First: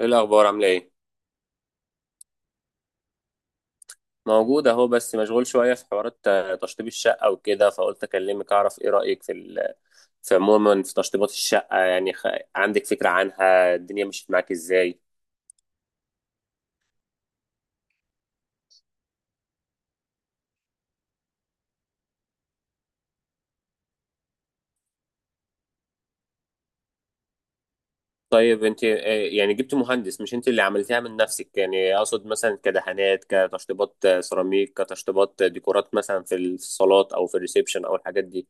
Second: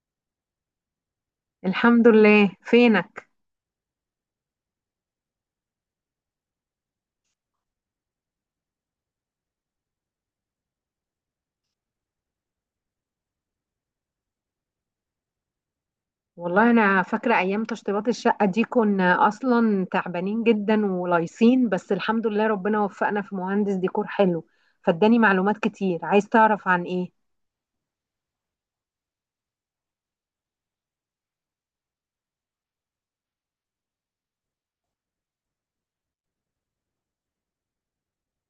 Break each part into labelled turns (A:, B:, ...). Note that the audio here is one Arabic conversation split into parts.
A: ايه الاخبار؟ عامله ايه؟
B: الحمد لله. فينك؟
A: موجود اهو، بس مشغول شويه في حوارات، تشطيب الشقه وكده. فقلت اكلمك اعرف ايه رايك في في عموما في تشطيبات الشقه. يعني عندك فكره عنها؟ الدنيا مشيت معاك ازاي؟
B: والله انا فاكره ايام تشطيبات الشقه دي، كنا اصلا تعبانين جدا ولايصين، بس الحمد لله ربنا وفقنا في مهندس ديكور حلو فاداني معلومات كتير. عايز تعرف عن ايه؟
A: طيب انت، يعني جبت مهندس، مش انت اللي عملتها من نفسك؟ يعني اقصد مثلا كدهانات، كتشطيبات سيراميك، كتشطيبات ديكورات، مثلا في الصالات او في الريسبشن او الحاجات دي،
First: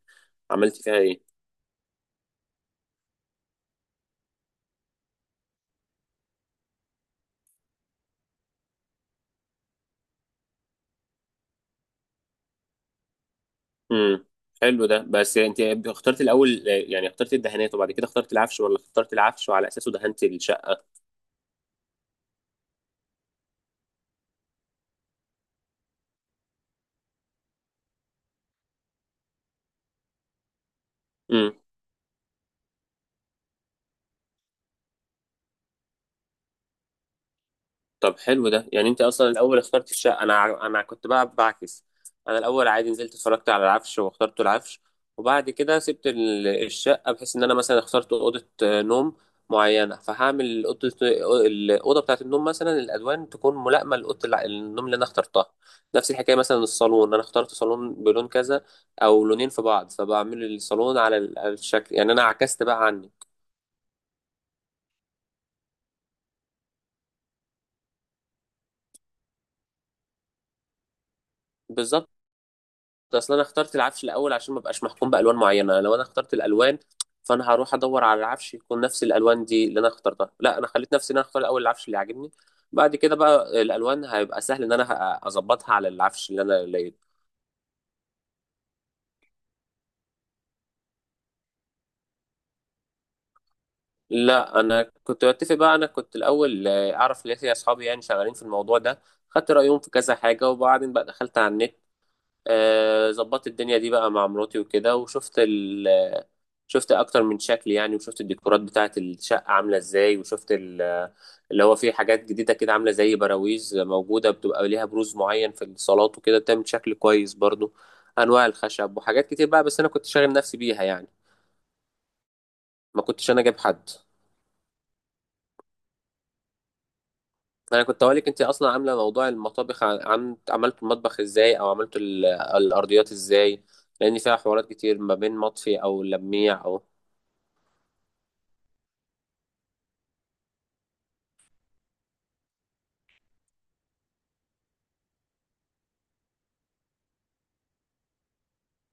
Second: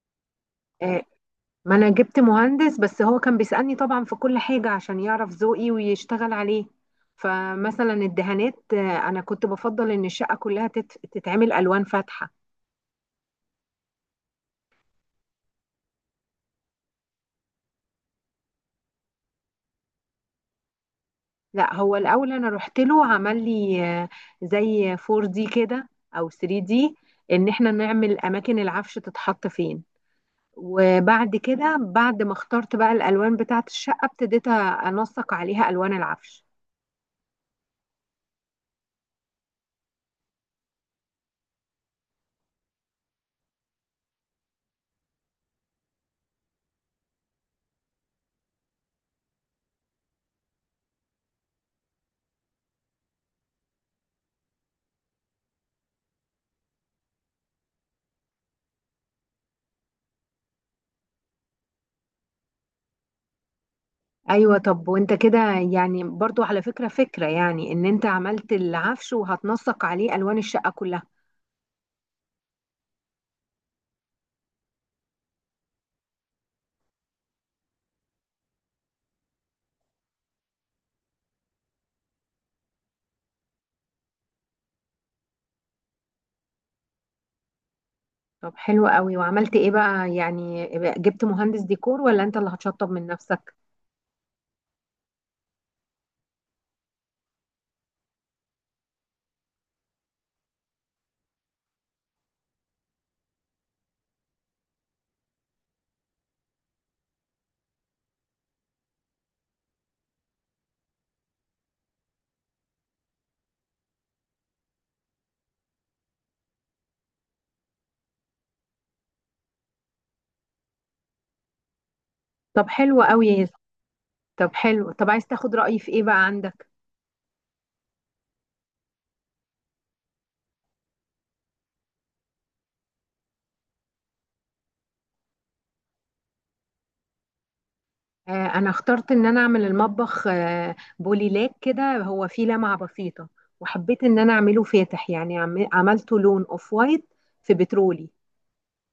A: عملت فيها
B: آه،
A: ايه؟
B: ما انا جبت مهندس بس هو كان بيسألني طبعا في كل حاجه عشان يعرف ذوقي ويشتغل عليه. فمثلا الدهانات، آه، انا كنت بفضل ان الشقه كلها تتعمل الوان فاتحه.
A: امم حلو ده. بس انت اخترت الاول يعني اخترت الدهانات وبعد كده اخترت العفش، ولا اخترت العفش وعلى اساسه دهنت الشقه؟
B: لا، هو الاول انا رحت له عمل لي زي 4 دي كده او 3 دي، ان احنا نعمل اماكن العفش تتحط فين. وبعد كده، بعد ما اخترت بقى الالوان بتاعه الشقه، ابتديت انسق عليها الوان العفش.
A: طب حلو ده. يعني انت اصلا الاول اخترت الشقه. انا كنت بقى بعكس. انا الاول عادي نزلت اتفرجت على العفش واخترت العفش، وبعد كده سبت الشقه، بحيث ان انا مثلا اخترت اوضه نوم معينه فهعمل اوضه، الاوضه بتاعه النوم مثلا الالوان تكون ملائمه النوم اللي انا اخترتها. نفس الحكايه مثلا الصالون، انا اخترت صالون بلون كذا او لونين في بعض، فبعمل الصالون على على الشكل. يعني انا عكست بقى عني.
B: ايوه. طب وانت كده يعني، برضو على فكره يعني ان انت عملت العفش وهتنسق عليه الوان الشقه كلها.
A: بالظبط. اصل انا اخترت العفش الاول عشان ما ابقاش محكوم بالوان معينه. لو انا اخترت الالوان فانا هروح ادور على العفش يكون نفس الالوان دي اللي انا اخترتها. لا، انا خليت نفسي ان انا اختار الاول العفش اللي عاجبني، بعد كده بقى الالوان هيبقى سهل ان انا اظبطها على العفش اللي انا لقيته.
B: طب حلو قوي. وعملت ايه بقى يعني؟ جبت مهندس ديكور ولا انت اللي هتشطب من نفسك؟
A: لا، انا كنت بتفق بقى. انا كنت الاول اعرف ليه اصحابي يعني شغالين في الموضوع ده، خدت رايهم في كذا حاجه، وبعدين بقى دخلت على النت. ظبطت الدنيا دي بقى مع مراتي وكده، وشفت شفت اكتر من شكل يعني، وشفت الديكورات بتاعه الشقه عامله ازاي، وشفت اللي هو فيه حاجات جديده كده، عامله زي براويز موجوده بتبقى ليها بروز معين في الصالات وكده، بتعمل شكل كويس برضو. انواع الخشب وحاجات كتير بقى، بس انا كنت شاغل نفسي بيها يعني.
B: طب حلو
A: ما كنتش انا
B: قوي.
A: جايب حد.
B: طب حلو. طب عايز تاخد رأيي في ايه بقى عندك؟
A: انا كنت اقولك انت اصلا عامله موضوع المطابخ، عملت المطبخ ازاي؟ او عملت الارضيات ازاي؟ لان فيها حوارات كتير ما بين مطفي او لميع او،
B: آه، انا اخترت ان انا اعمل المطبخ بوليلاك كده، هو فيه لمعة بسيطة. وحبيت ان انا اعمله فاتح، يعني عملته لون اوف وايت في بترولي.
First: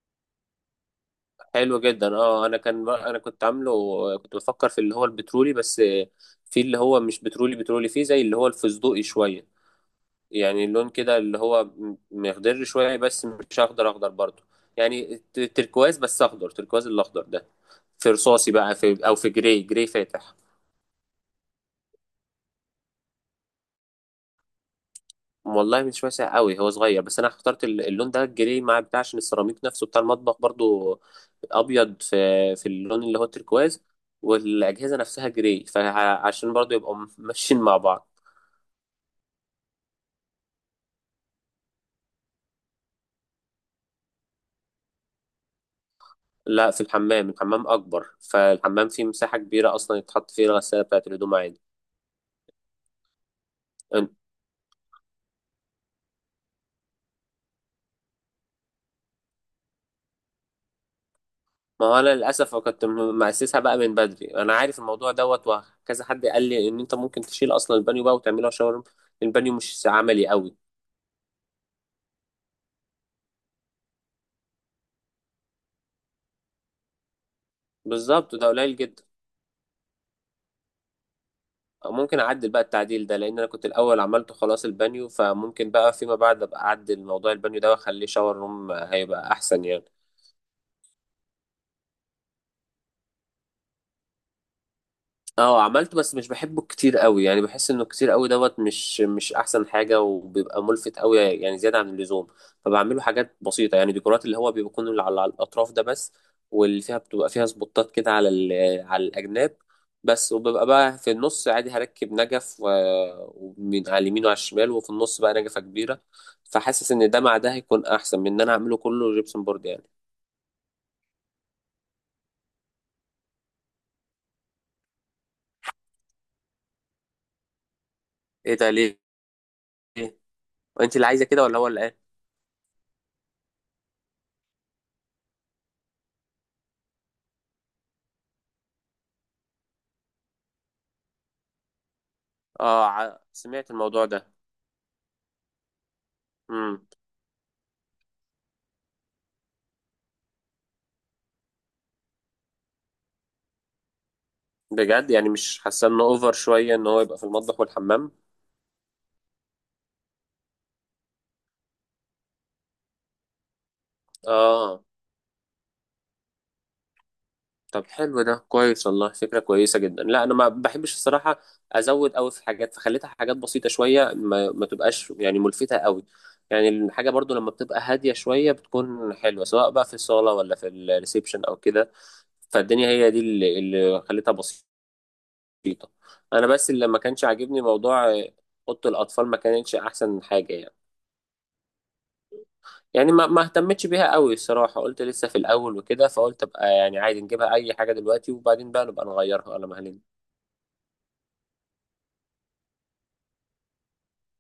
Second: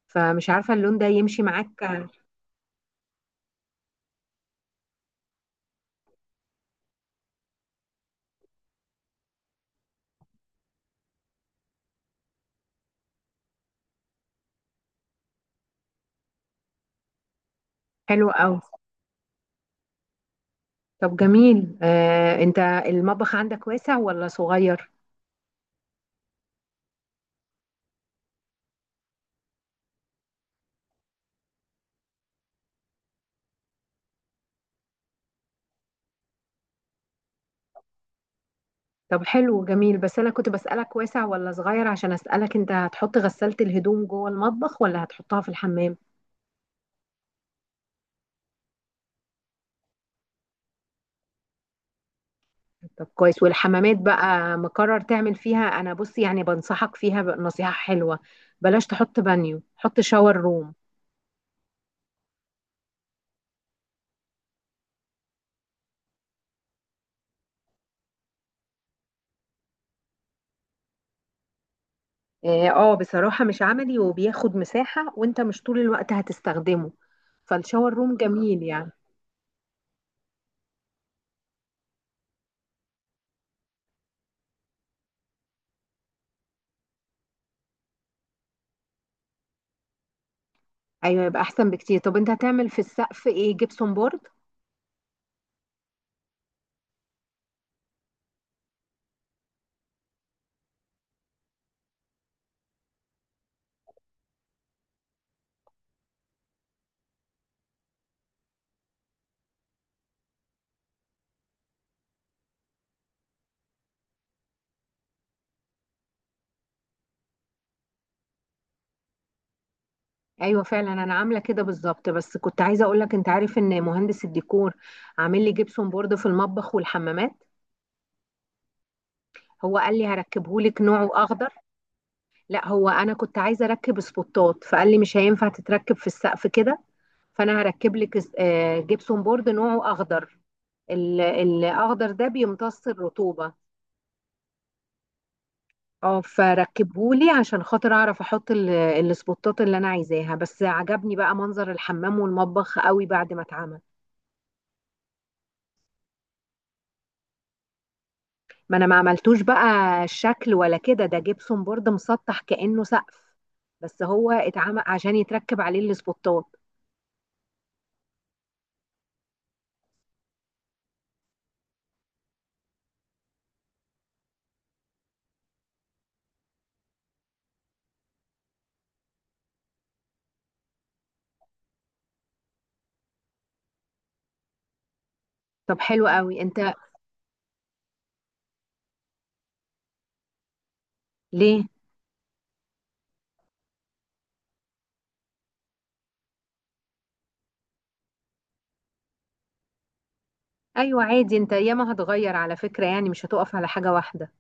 B: فمش عارفة اللون ده يمشي
A: حلو
B: معاك؟
A: جدا. انا كنت عامله، كنت بفكر في اللي هو البترولي. بس في اللي هو مش بترولي بترولي، فيه زي اللي هو الفستقي شويه، يعني اللون كده اللي هو مخضر شويه بس مش اخضر اخضر برضه. يعني تركواز، بس اخضر تركواز، الاخضر ده. في
B: حلو
A: رصاصي
B: قوي.
A: بقى، في او في جراي، جراي فاتح.
B: طب جميل، انت المطبخ عندك واسع ولا صغير؟
A: والله مش واسع قوي، هو صغير، بس انا اخترت اللون ده الجري مع بتاع، عشان السيراميك نفسه بتاع المطبخ برضو ابيض، في في اللون اللي هو التركواز، والاجهزه نفسها جري، فعشان برضو يبقوا ماشيين مع بعض.
B: طب حلو جميل، بس انا كنت بسألك واسع ولا صغير عشان اسألك انت هتحط غسالة الهدوم جوه المطبخ ولا هتحطها في الحمام؟
A: لا، في الحمام. الحمام اكبر، فالحمام فيه مساحه كبيره اصلا يتحط فيه الغساله بتاعه الهدوم عادي.
B: طب كويس. والحمامات
A: أن-
B: بقى مقرر تعمل فيها، انا بص يعني بنصحك فيها نصيحة حلوة. بلاش تحط بانيو، حط شاور روم.
A: ما هو انا للاسف كنت مأسسها بقى من بدري. انا عارف الموضوع دوت، وكذا حد قال لي ان انت ممكن تشيل اصلا البانيو بقى وتعمله شاور. البانيو مش عملي قوي.
B: اه، بصراحة مش عملي وبياخد مساحة، وانت مش طول الوقت هتستخدمه، فالشاور روم
A: بالظبط، ده
B: جميل
A: قليل
B: يعني.
A: جدا. ممكن اعدل بقى التعديل ده، لان انا كنت الاول عملته خلاص البانيو، فممكن بقى فيما بعد ابقى اعدل موضوع البانيو ده واخليه شاور روم، هيبقى احسن يعني.
B: ايوه يبقى احسن بكتير. طب انت هتعمل في السقف ايه؟ جبسون بورد؟
A: اه، عملته. بس مش بحبه كتير قوي يعني، بحس انه كتير قوي دوت، مش احسن حاجه، وبيبقى ملفت قوي يعني زياده عن اللزوم. فبعمله حاجات بسيطه، يعني ديكورات اللي هو بيكون اللي على على الاطراف ده بس، واللي فيها بتبقى فيها سبوتات كده على على الاجناب بس. وببقى بقى في النص عادي هركب نجف، ومن على اليمين وعلى الشمال وفي النص بقى نجفه كبيره. فحاسس ان ده مع ده هيكون احسن من ان انا اعمله كله جبسن بورد يعني.
B: ايوه فعلا انا عامله كده بالظبط، بس كنت عايزه اقول لك، انت عارف ان مهندس الديكور عامل لي جبسون بورد في المطبخ والحمامات.
A: ايه ده؟ ليه؟
B: هو قال لي هركبه لك
A: انت اللي
B: نوعه
A: عايزه كده
B: اخضر.
A: ولا هو اللي قال؟
B: لا، هو انا كنت عايزه اركب سبوتات، فقال لي مش هينفع تتركب في السقف كده، فانا هركب لك جبسون بورد نوعه اخضر. الاخضر ده
A: اه،
B: بيمتص الرطوبه.
A: سمعت الموضوع ده.
B: اه،
A: مم.
B: فركبهولي عشان خاطر اعرف احط السبوتات اللي انا عايزاها، بس عجبني بقى منظر الحمام والمطبخ قوي بعد ما اتعمل.
A: بجد؟ يعني مش حاسه انه اوفر شويه ان هو يبقى في المطبخ والحمام؟
B: ما انا ما عملتوش بقى الشكل ولا كده، ده جبسون بورد مسطح كانه سقف، بس هو اتعمل
A: اه.
B: عشان يتركب عليه السبوتات.
A: طب حلو، ده كويس والله، فكره كويسه جدا. لا انا ما بحبش الصراحه ازود قوي في حاجات، فخليتها حاجات بسيطه شويه، ما تبقاش يعني ملفته قوي. يعني الحاجه برضو لما بتبقى هاديه شويه بتكون حلوه، سواء بقى في الصاله ولا في الريسبشن او كده. فالدنيا هي دي اللي خليتها بسيطه.
B: طب حلو قوي
A: انا بس
B: انت.
A: اللي ما كانش عاجبني موضوع، اوضه الاطفال ما كانتش احسن حاجه يعني.
B: ليه؟
A: يعني ما اهتمتش بيها قوي الصراحة، قلت لسه في الأول وكده، فقلت أبقى يعني عادي نجيبها أي حاجة دلوقتي وبعدين بقى نبقى نغيرها ولا مهلين.
B: ايوه عادي، انت ياما هتغير على فكره يعني، مش هتقف على حاجه واحده.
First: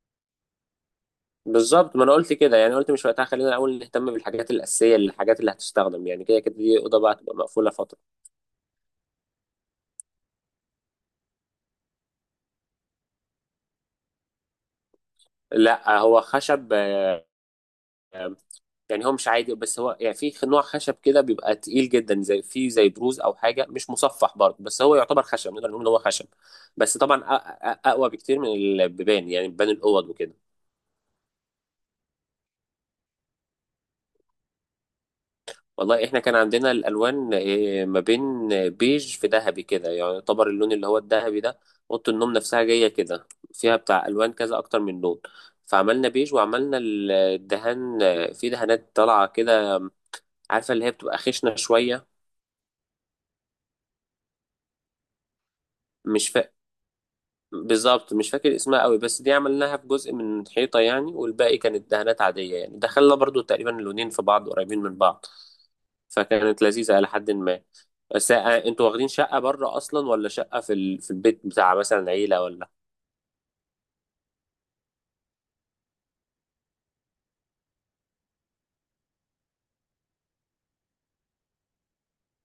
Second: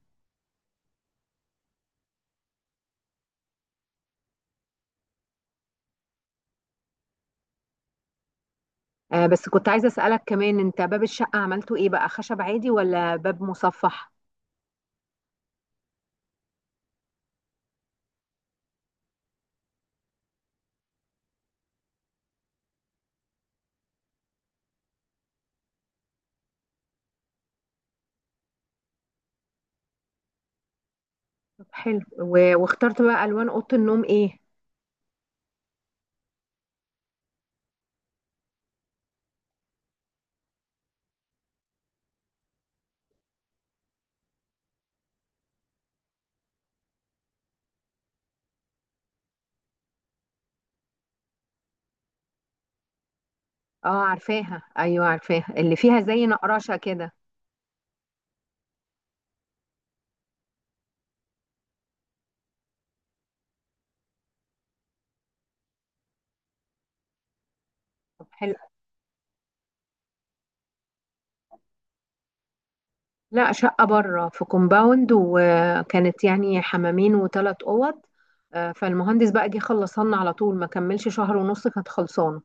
A: بالظبط، ما أنا قلت كده. يعني قلت مش وقتها، خلينا الأول نهتم بالحاجات الأساسية، الحاجات اللي هتستخدم يعني، كده كده دي أوضة بقى تبقى مقفولة فترة.
B: بس كنت عايزه اسالك كمان، انت باب الشقه عملته ايه بقى، خشب عادي ولا باب مصفح؟
A: لا هو خشب، آه، يعني هو مش عادي، بس هو يعني في نوع خشب كده بيبقى تقيل جدا، زي في زي بروز أو حاجة، مش مصفح برضه، بس هو يعتبر خشب، نقدر نقول إن هو خشب. بس طبعا أقوى بكتير من البيبان يعني، بيبان الأوض وكده.
B: طب حلو واخترت بقى الوان اوضه النوم ايه؟
A: والله احنا كان عندنا الالوان، ما بين بيج في ذهبي كده، يعني يعتبر اللون اللي هو الذهبي ده. اوضه النوم نفسها جايه كده، فيها بتاع الوان كذا، اكتر من لون. فعملنا بيج، وعملنا الدهان، في دهانات طالعه كده، عارفه اللي هي بتبقى خشنه شويه.
B: اه عارفاها، ايوه عارفاها، اللي فيها زي
A: مش فا...
B: نقراشه كده.
A: بالظبط مش فاكر اسمها قوي، بس دي عملناها في جزء من الحيطه يعني، والباقي كانت دهانات عاديه يعني، دخلنا برضو تقريبا اللونين في بعض قريبين من بعض. فكانت لذيذة إلى حد ما.
B: طب
A: بس
B: حلو.
A: انتوا واخدين شقة بره أصلا، ولا شقة في في البيت بتاع مثلا عيلة، ولا؟
B: لا، شقه بره في كومباوند، وكانت يعني حمامين وثلاث اوض. فالمهندس بقى جه خلصنا على طول، ما كملش شهر ونص كانت خلصانه.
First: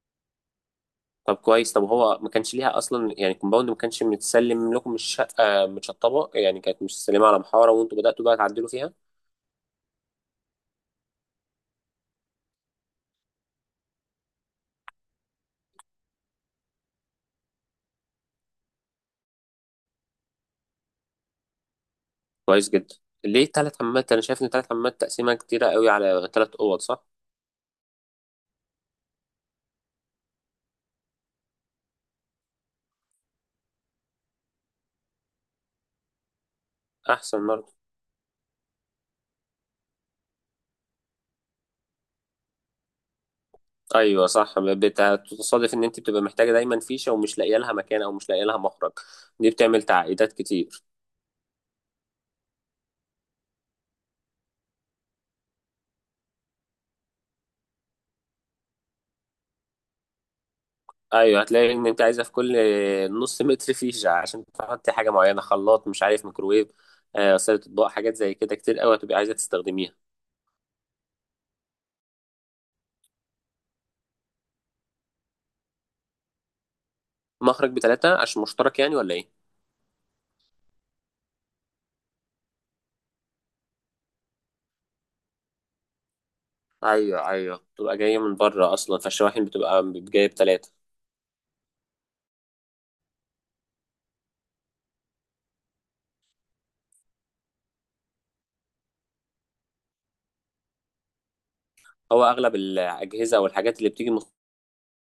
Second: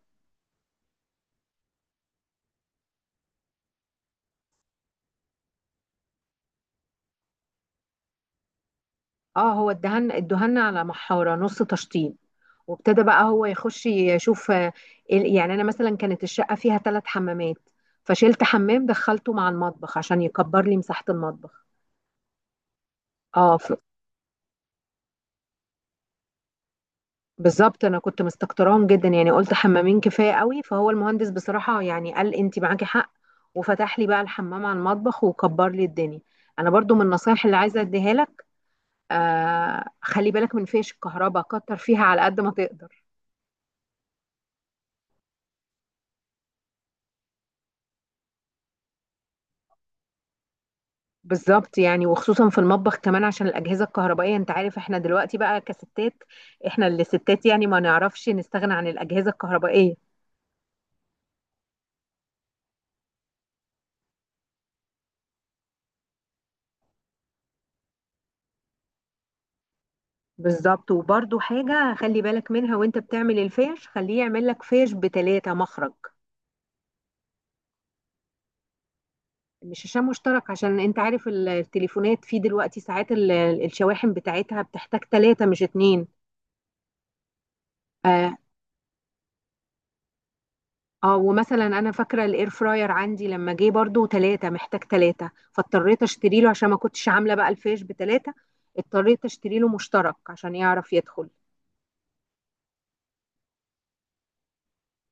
A: طب كويس. طب هو ما كانش ليها أصلا يعني، الكومباوند ما كانش متسلم لكم الشقة متشطبة يعني؟ كانت متسلمة على محارة وانتوا بدأتوا بقى تعدلوا فيها؟
B: اه، هو ادهن على محاره نص تشطيب، وابتدى بقى هو يخش يشوف، يعني انا مثلا كانت الشقه فيها ثلاث حمامات، فشلت حمام دخلته مع المطبخ عشان يكبر لي مساحه المطبخ.
A: كويس جدا. ليه
B: اه،
A: تلات حمامات؟ أنا شايف إن تلات حمامات تقسيمة كتيرة قوي على تلات أوض، صح؟
B: بالظبط انا كنت مستكتراهم جدا، يعني قلت حمامين كفايه قوي، فهو المهندس بصراحه يعني قال انت معاكي حق، وفتح لي بقى الحمام على المطبخ وكبر لي الدنيا. انا برضو من النصايح
A: أحسن
B: اللي
A: برضه.
B: عايزه اديها لك، خلي بالك من فيش الكهرباء، كتر فيها على قد ما تقدر.
A: أيوه صح، بتصادف إن أنت بتبقى محتاجة دايما فيشة ومش لاقية لها مكان أو مش لاقية لها مخرج. دي بتعمل تعقيدات كتير.
B: بالظبط، يعني وخصوصا في المطبخ كمان عشان الأجهزة الكهربائية. انت عارف احنا دلوقتي بقى كستات، احنا اللي ستات يعني ما نعرفش نستغنى عن الأجهزة الكهربائية.
A: ايوه، هتلاقي ان انت عايزه في كل نص متر فيشه، عشان تحطي حاجه معينه، خلاط، مش عارف، ميكروويف، غساله اطباق، حاجات زي كده كتير قوي هتبقي عايزه تستخدميها.
B: بالظبط. وبرضو حاجة خلي بالك منها وانت بتعمل الفيش، خليه يعمل لك فيش بتلاتة مخرج.
A: مخرج بتلاتة عشان مشترك يعني، ولا ايه؟
B: مش شاشة مشترك، عشان انت عارف التليفونات فيه دلوقتي ساعات، الشواحن بتاعتها بتحتاج تلاتة مش اتنين.
A: ايوه بتبقى جايه
B: آه،
A: من بره اصلا، فالشواحن بتبقى جايه بتلاتة.
B: اه، ومثلا انا فاكره الاير فراير عندي لما جه برضو ثلاثه محتاج ثلاثه، فاضطريت اشتري له عشان ما كنتش عامله بقى الفيش بثلاثه، اضطريت اشتري له مشترك عشان يعرف يدخل.
A: هو اغلب الاجهزه او الحاجات اللي بتيجي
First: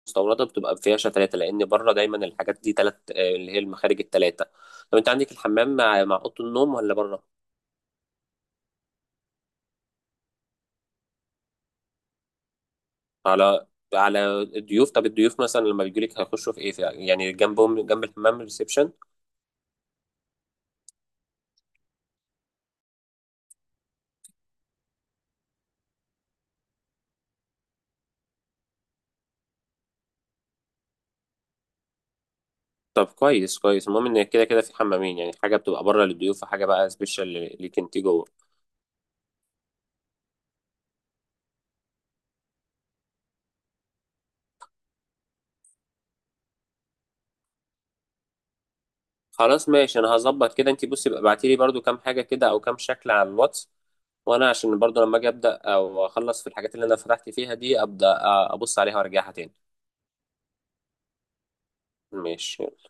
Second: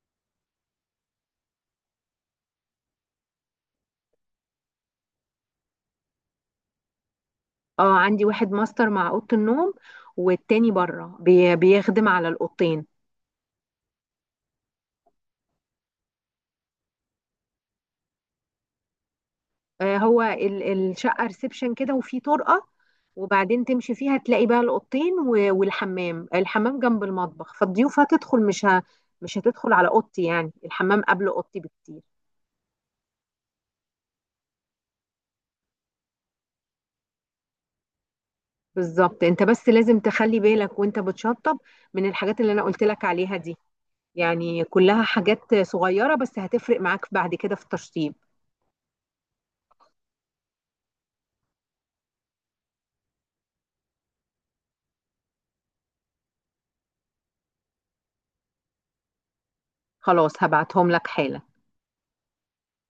A: مستورده بتبقى فيها تلاتة، لان بره دايما الحاجات دي تلات، اللي هي المخارج التلاتة. طب انت عندك الحمام مع اوضه النوم ولا بره؟
B: اه عندي واحد ماستر مع اوضه النوم، والتاني بره بي بيخدم على الاوضتين.
A: على على الضيوف. طب الضيوف مثلا لما بيجوا لك هيخشوا في ايه؟ في يعني جنبهم جنب الحمام ريسبشن؟
B: هو الشقه ريسبشن كده وفي طرقه، وبعدين تمشي فيها تلاقي بقى الاوضتين والحمام، الحمام جنب المطبخ، فالضيوف هتدخل مش هتدخل على اوضتي، يعني الحمام قبل اوضتي بكتير.
A: طب كويس كويس، المهم ان كده كده في حمامين، يعني حاجه بتبقى بره للضيوف وحاجه بقى سبيشال ليك انت جوه.
B: بالظبط. انت بس لازم تخلي بالك وانت بتشطب من الحاجات اللي انا قلت لك عليها دي، يعني كلها حاجات صغيرة بس هتفرق معاك بعد كده في التشطيب.
A: خلاص ماشي، انا هظبط كده. انت بصي بقى، ابعتي لي برده كام حاجه كده او كام شكل على الواتس، وانا عشان برضو لما اجي ابدا او اخلص في الحاجات اللي انا فتحت فيها دي، ابدا ابص عليها وارجعها تاني.
B: خلاص هبعتهم لك حالا.
A: ماشي.